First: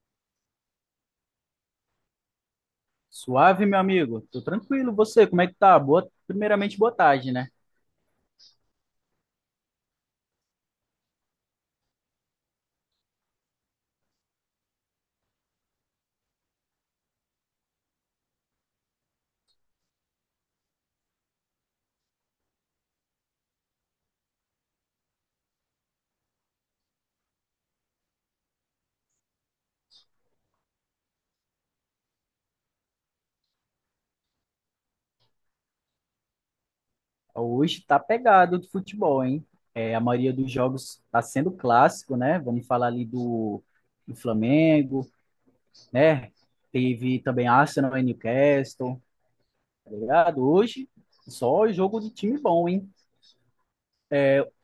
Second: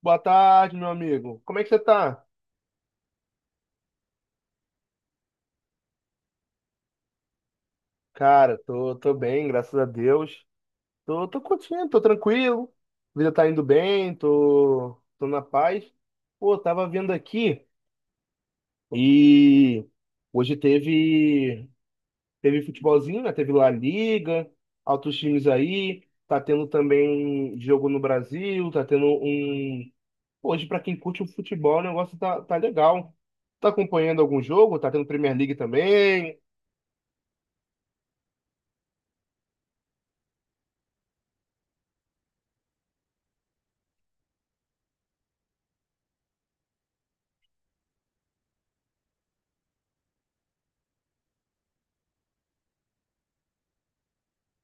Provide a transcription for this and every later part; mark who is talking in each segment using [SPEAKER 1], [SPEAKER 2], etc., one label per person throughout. [SPEAKER 1] Boa tarde, meu amigo. Como é que você tá?
[SPEAKER 2] Suave, meu amigo. Tô tranquilo. Você, como é que tá? Primeiramente, boa tarde, né?
[SPEAKER 1] Cara, tô bem, graças a Deus. Tô curtindo, tô tranquilo. A vida tá indo bem, tô na paz. Pô, tava vendo aqui e hoje teve futebolzinho, né? Teve La Liga, altos times aí. Tá tendo também jogo no Brasil, tá tendo um. Hoje, pra quem curte o futebol, o negócio tá legal. Tá acompanhando algum jogo? Tá tendo Premier League também?
[SPEAKER 2] Hoje tá pegado do futebol, hein? É, a maioria dos jogos tá sendo clássico, né? Vamos falar ali do Flamengo, né? Teve também Arsenal e Newcastle, tá ligado? Hoje, só jogo de time bom, hein?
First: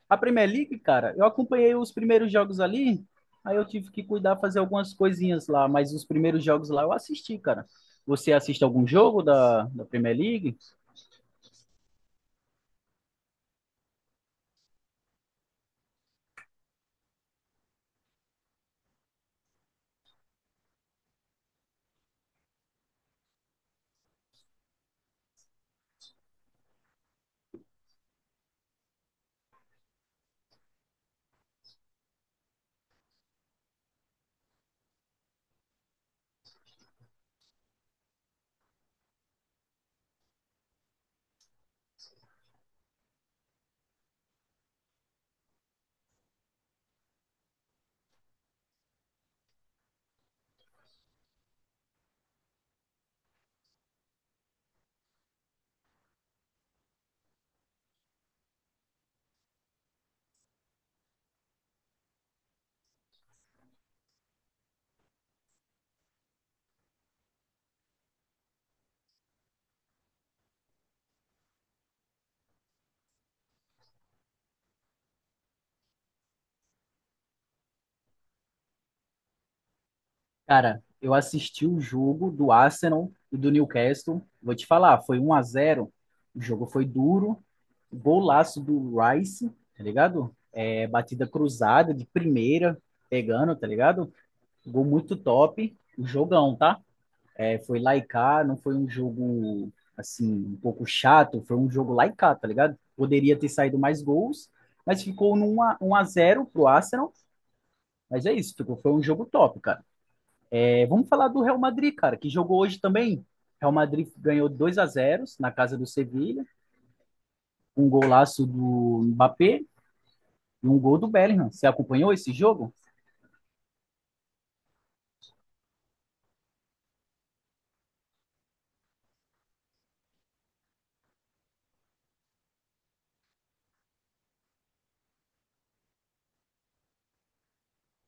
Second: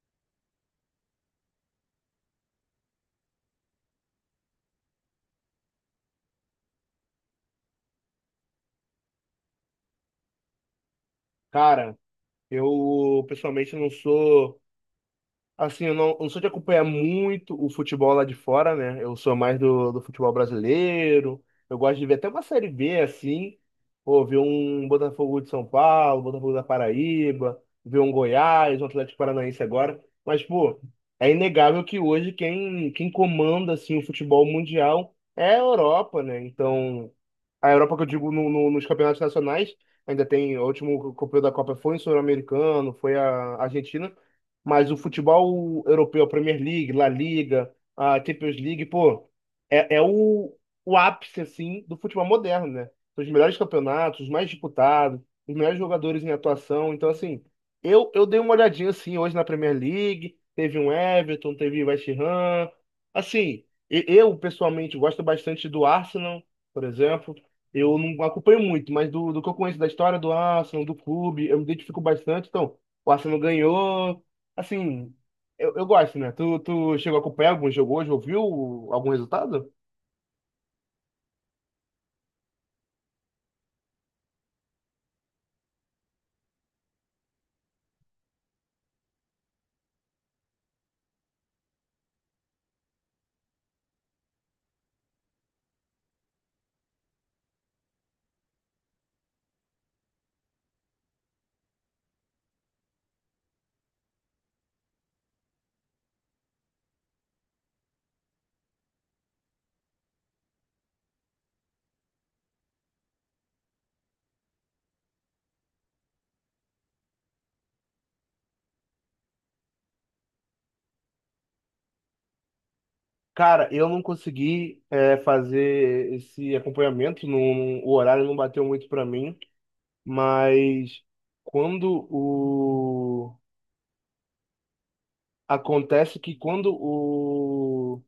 [SPEAKER 2] A Premier League, cara, eu acompanhei os primeiros jogos ali, aí eu tive que cuidar, fazer algumas coisinhas lá, mas os primeiros jogos lá eu assisti, cara. Você assiste algum jogo da Premier League?
[SPEAKER 1] Cara, pessoalmente, não sou. Assim, eu não sou de acompanhar muito o futebol lá de fora, né? Eu sou mais do futebol brasileiro. Eu gosto de ver até uma série B, assim. Pô, ver um Botafogo de São Paulo, Botafogo da Paraíba, ver um Goiás, um Atlético Paranaense agora. Mas, pô, é inegável que hoje quem comanda, assim, o futebol mundial é a Europa, né? Então, a Europa que eu digo nos campeonatos nacionais, ainda tem, o último campeão da Copa foi em Sul-Americano, foi a Argentina. Mas o futebol europeu, a Premier League, La Liga, a Champions League, pô, é o ápice, assim, do futebol moderno, né? São os melhores campeonatos, os mais disputados, os melhores jogadores em atuação. Então, assim, eu dei uma olhadinha, assim, hoje na Premier League, teve um Everton, teve West Ham. Assim, eu, pessoalmente, gosto bastante do Arsenal, por exemplo. Eu não acompanho muito, mas do que eu conheço da história do Arsenal, do clube, eu me identifico bastante. Então, o Arsenal ganhou, assim, eu gosto, né? Tu chegou a acompanhar algum jogo hoje? Ouviu algum resultado?
[SPEAKER 2] Cara, eu assisti o jogo do Arsenal e do Newcastle. Vou te falar, foi 1 a 0. O jogo foi duro. Golaço do Rice, tá ligado? É, batida cruzada de primeira, pegando, tá ligado? Gol muito top. O jogão, tá? É, foi lá e cá, não foi um jogo assim, um pouco chato, foi um jogo lá e cá, tá ligado? Poderia ter saído mais gols, mas ficou num 1 a 1 a 0 pro Arsenal. Mas é isso, ficou, foi um jogo top, cara. É, vamos falar do Real Madrid, cara, que jogou hoje também. Real Madrid ganhou 2-0 na casa do Sevilha, um golaço do Mbappé e um gol do Bellingham. Você acompanhou esse jogo?
[SPEAKER 1] Cara, eu não consegui é, fazer esse acompanhamento, o horário não bateu muito pra mim, mas quando o... Acontece que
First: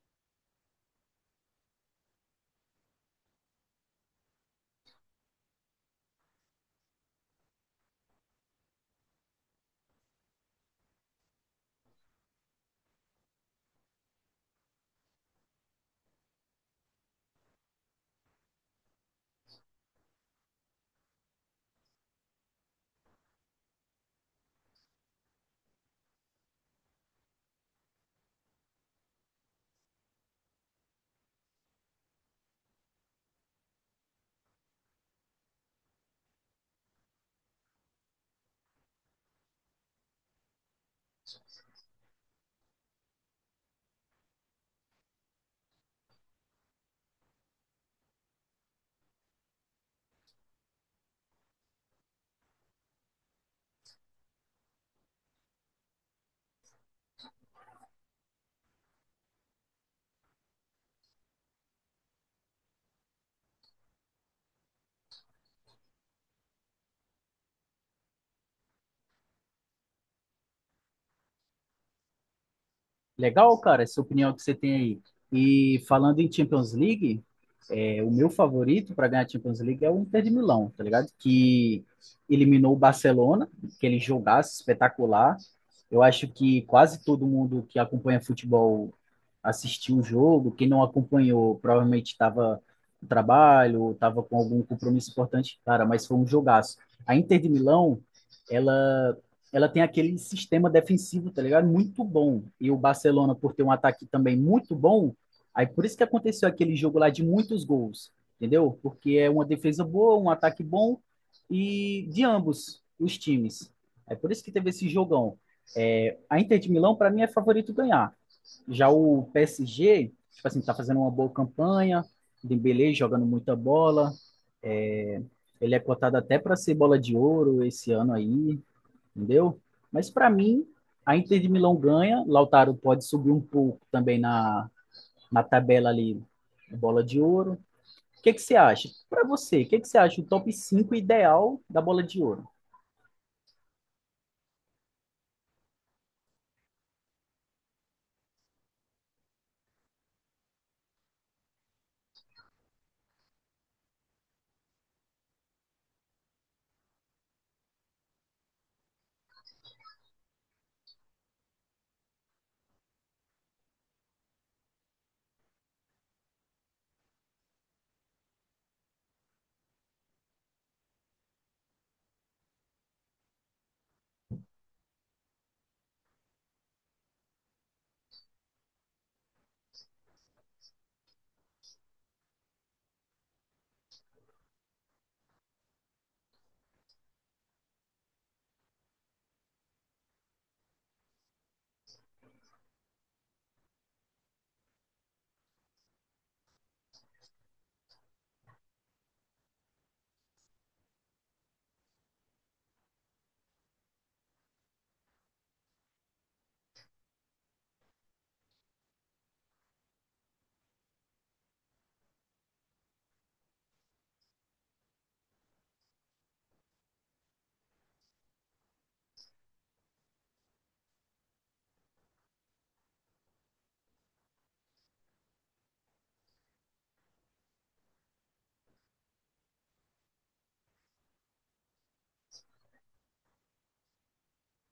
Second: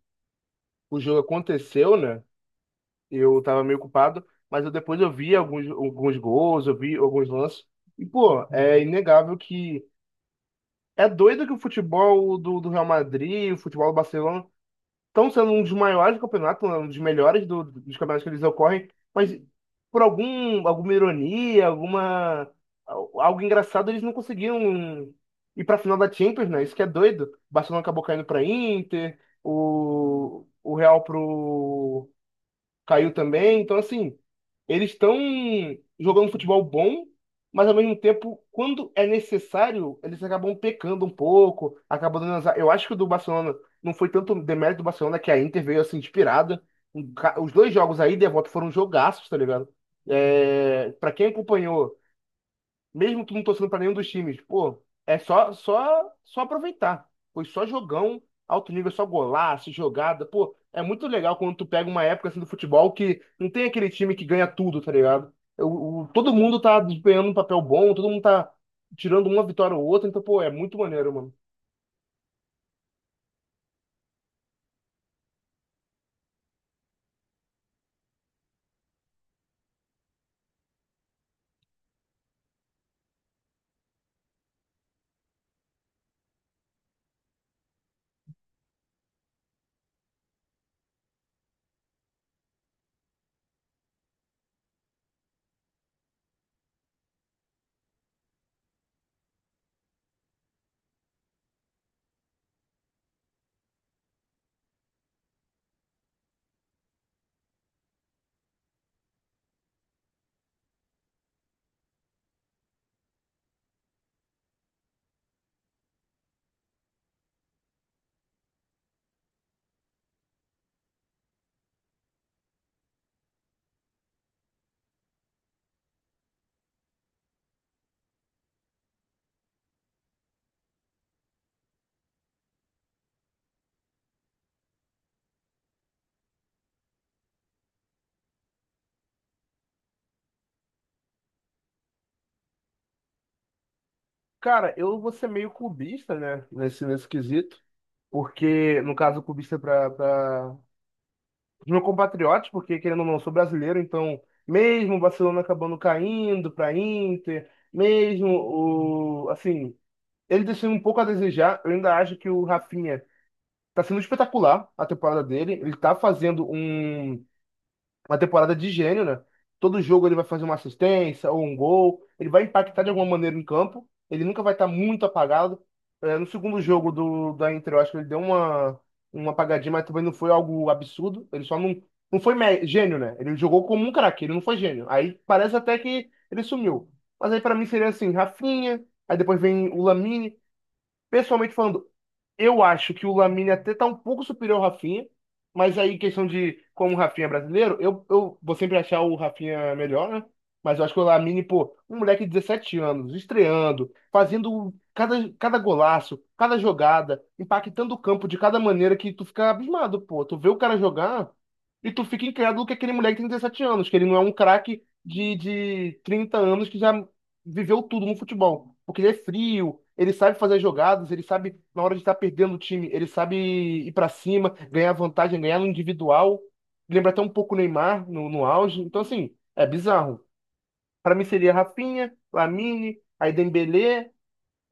[SPEAKER 1] o jogo aconteceu, né? Eu tava meio ocupado, mas eu depois eu vi alguns gols, eu vi alguns lances, e pô, é inegável que é doido que o futebol do Real Madrid, o futebol do Barcelona, estão sendo um dos maiores campeonatos, né, um dos melhores dos campeonatos que eles ocorrem, mas por alguma ironia, algo engraçado, eles não conseguiram ir para a final da Champions, né? Isso que é doido. O Barcelona acabou caindo para Inter, o Real para caiu também. Então, assim, eles estão jogando futebol bom, mas ao mesmo tempo, quando é necessário, eles acabam pecando um pouco, acabam dando azar. Eu acho que o do Barcelona não foi tanto demérito do Barcelona que a Inter veio assim inspirada. Os dois jogos aí, de volta, foram jogaços, tá ligado? É, para quem acompanhou mesmo tu não torcendo pra nenhum dos times, pô, é só aproveitar. Foi só jogão, alto nível, só golaço, jogada. Pô, é muito legal quando tu pega uma época assim do futebol que não tem aquele time que ganha tudo, tá ligado? Todo mundo tá desempenhando um papel bom, todo mundo tá tirando uma vitória ou outra, então, pô, é muito maneiro, mano.
[SPEAKER 2] Legal, cara, essa opinião que você tem aí. E falando em Champions League, é, o meu favorito para ganhar a Champions League é o Inter de Milão, tá ligado? Que eliminou o Barcelona, que ele jogasse espetacular. Eu acho que quase todo mundo que acompanha futebol assistiu o jogo. Quem não acompanhou provavelmente estava no trabalho, estava com algum compromisso importante, cara, mas foi um jogaço. A Inter de Milão, ela ela tem aquele sistema defensivo, tá ligado? Muito bom. E o Barcelona, por ter um ataque também muito bom. Aí por isso que aconteceu aquele jogo lá de muitos gols, entendeu? Porque é uma defesa boa, um ataque bom e de ambos os times. É por isso que teve esse jogão. É, a Inter de Milão, para mim, é favorito ganhar. Já o PSG, tipo assim, tá fazendo uma boa campanha, Dembélé jogando muita bola, é, ele é cotado até para ser bola de ouro esse ano aí, entendeu? Mas para mim, a Inter de Milão ganha, Lautaro pode subir um pouco também na tabela ali, bola de ouro. O que, que você acha? Para você, o que, que você acha o top 5 ideal da bola de ouro?
[SPEAKER 1] Cara, eu vou ser meio clubista, né, nesse quesito, porque, no caso, clubista pra os meus compatriotas, porque querendo ou não, eu sou brasileiro, então mesmo o Barcelona acabando caindo para Inter, mesmo o assim, ele deixando um pouco a desejar, eu ainda acho que o Rafinha tá sendo espetacular a temporada dele, ele tá fazendo uma temporada de gênio, né? Todo jogo ele vai fazer uma assistência ou um gol, ele vai impactar de alguma maneira em campo, ele nunca vai estar muito apagado. É, no segundo jogo da Inter, eu acho que ele deu uma apagadinha, mas também não foi algo absurdo, ele só não, não foi gênio, né? Ele jogou como um craque, ele não foi gênio. Aí parece até que ele sumiu. Mas aí pra mim seria assim, Rafinha, aí depois vem o Lamine. Pessoalmente falando, eu acho que o Lamine até tá um pouco superior ao Rafinha, mas aí questão de como o Rafinha é brasileiro, eu vou sempre achar o Rafinha melhor, né? Mas eu acho que o Lamine, pô, um moleque de 17 anos, estreando, fazendo cada golaço, cada jogada, impactando o campo de cada maneira que tu fica abismado, pô. Tu vê o cara jogar e tu fica incrédulo que aquele moleque tem 17 anos, que ele não é um craque de 30 anos que já viveu tudo no futebol. Porque ele é frio, ele sabe fazer as jogadas, ele sabe, na hora de estar perdendo o time, ele sabe ir pra cima, ganhar vantagem, ganhar no individual. Lembra até um pouco o Neymar no auge. Então, assim, é bizarro. Pra mim seria Rafinha, Lamine, aí Dembélé,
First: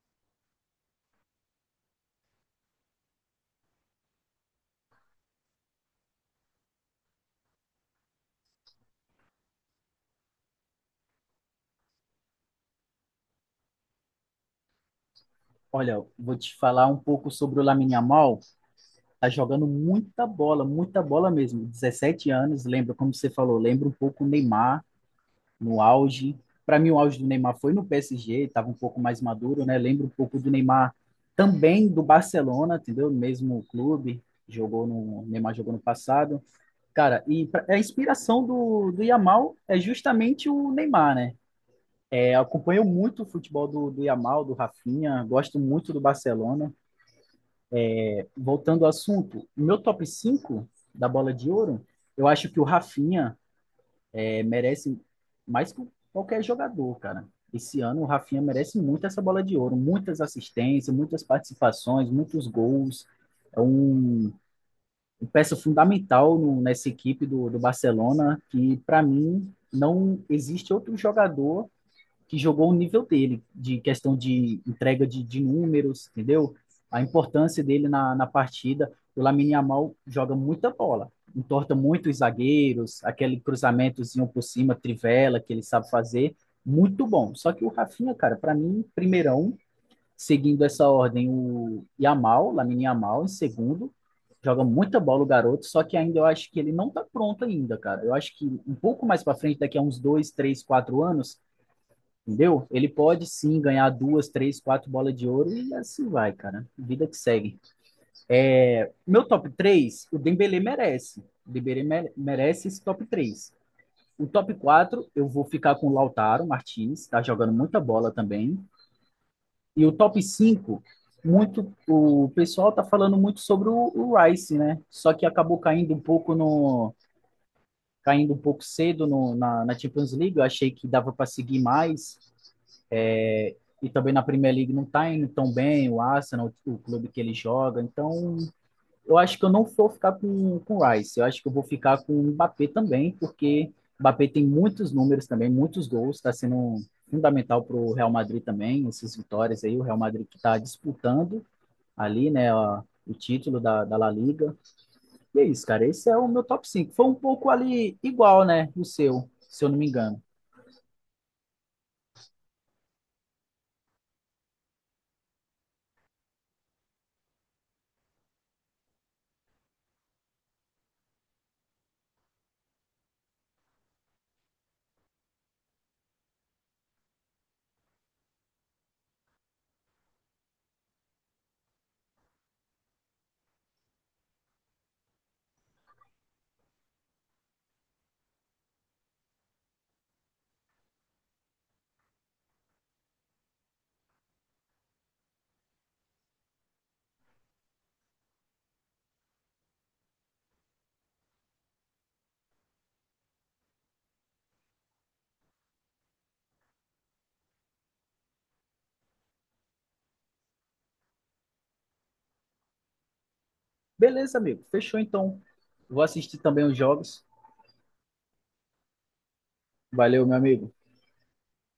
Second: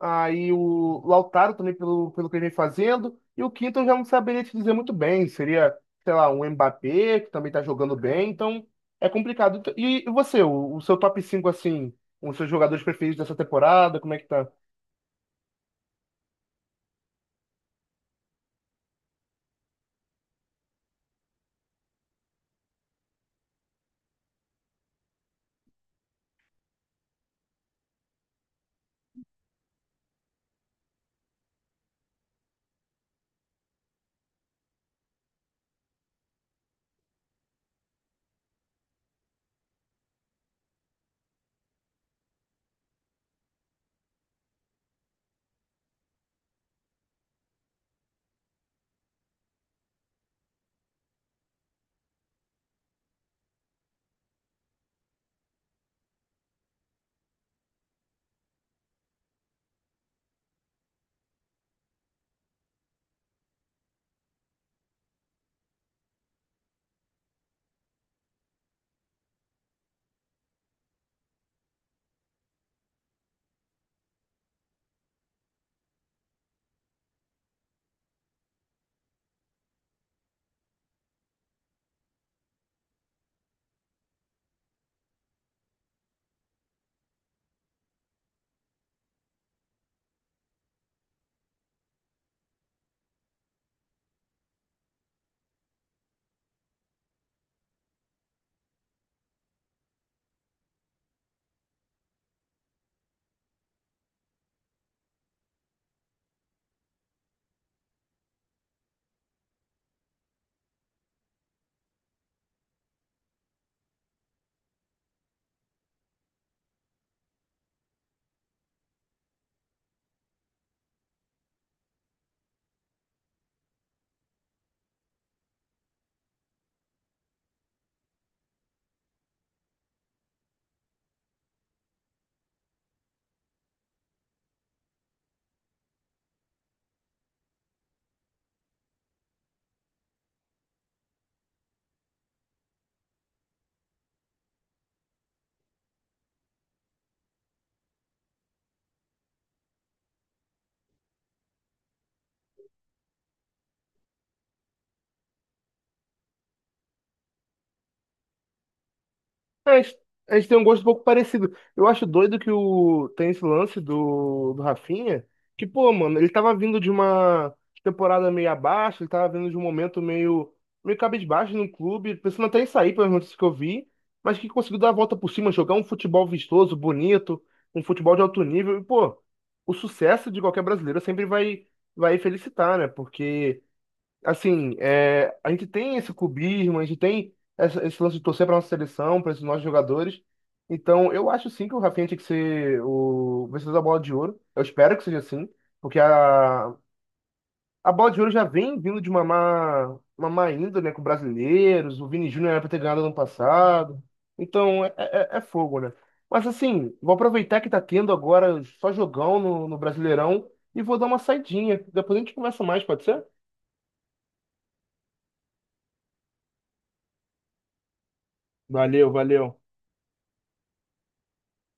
[SPEAKER 1] aí o Lautaro também, pelo que ele vem fazendo. E o quinto eu já não saberia te dizer muito bem. Seria, sei lá, um Mbappé, que também tá jogando bem. Então, é complicado. E você, o seu top 5 assim, os seus jogadores preferidos dessa temporada, como é que tá?
[SPEAKER 2] Olha, vou te falar um pouco sobre o Lamine Yamal. Tá jogando muita bola mesmo. Dezessete anos, lembra como você falou, lembra um pouco o Neymar no auge. Para mim o auge do Neymar foi no PSG, estava um pouco mais maduro, né? Lembra um pouco do Neymar também do Barcelona, entendeu? Mesmo clube, jogou no o Neymar jogou no passado. Cara, e a inspiração do Yamal é justamente o Neymar, né? É, acompanho muito o futebol do Yamal, do Rafinha, gosto muito do Barcelona. Voltando ao assunto, o meu top 5 da bola de ouro, eu acho que o Rafinha merece mais que qualquer jogador, cara. Esse ano o Rafinha merece muito essa bola de ouro, muitas assistências, muitas participações, muitos gols. É um peça fundamental nessa equipe do Barcelona, que para mim não existe outro jogador que jogou o nível dele, de questão de entrega de números, entendeu? A importância dele na partida. O Lamine Yamal joga muita bola, entorta muito os zagueiros, aquele cruzamentozinho por cima, trivela que ele sabe fazer, muito bom. Só que o Rafinha, cara, para mim, primeirão, seguindo essa ordem, o Yamal, Lamine Yamal, em segundo. Joga muita bola o garoto, só que ainda eu acho que ele não tá pronto ainda, cara. Eu acho que um pouco mais para frente, daqui a uns 2, 3, 4 anos, entendeu? Ele pode sim ganhar duas, três, quatro bolas de ouro e assim vai, cara. Vida que segue. É, meu top 3, o Dembele merece. O Dembele merece esse top 3. O top 4 eu vou ficar com o Lautaro Martins, tá jogando muita bola também. E o top 5 o pessoal está falando muito sobre o Rice, né? Só que acabou caindo um pouco no caindo um pouco cedo no, na, na Champions League. Eu achei que dava para seguir mais. É, e também na Premier League não está indo tão bem o Arsenal, o clube que ele joga. Então, eu acho que eu não vou ficar com o Rice. Eu acho que eu vou ficar com o Mbappé também, porque o Mbappé tem muitos números também, muitos gols. Está sendo fundamental para o Real Madrid também, essas vitórias aí. O Real Madrid que está disputando ali, né, o título da La Liga. E é isso, cara. Esse é o meu top 5. Foi um pouco ali igual, né, o seu, se eu
[SPEAKER 1] É,
[SPEAKER 2] não me engano.
[SPEAKER 1] a gente tem um gosto um pouco parecido. Eu acho doido que o tem esse lance do Rafinha, que, pô, mano, ele tava vindo de uma temporada meio abaixo, ele tava vindo de um momento meio, meio cabisbaixo no clube, pensando até em sair, pelas notícias que eu vi, mas que conseguiu dar a volta por cima, jogar um futebol vistoso, bonito, um futebol de alto nível. E, pô, o sucesso de qualquer brasileiro sempre vai felicitar, né? Porque assim, é, a gente tem esse cubismo, a gente tem esse lance de torcer para nossa seleção, para esses nossos jogadores. Então, eu acho sim que o Rafinha tinha que ser o vencedor da Bola de Ouro. Eu espero que seja assim, porque a Bola de Ouro já vem vindo de uma uma má índole, né, com brasileiros. O Vini Júnior era para ter ganhado ano passado. Então, é fogo, né? Mas assim, vou aproveitar que tá tendo agora só jogão no Brasileirão e vou dar uma saidinha. Depois a gente conversa mais, pode ser?
[SPEAKER 2] Beleza, amigo. Fechou, então. Vou assistir também os jogos.
[SPEAKER 1] Valeu.
[SPEAKER 2] Valeu, meu amigo.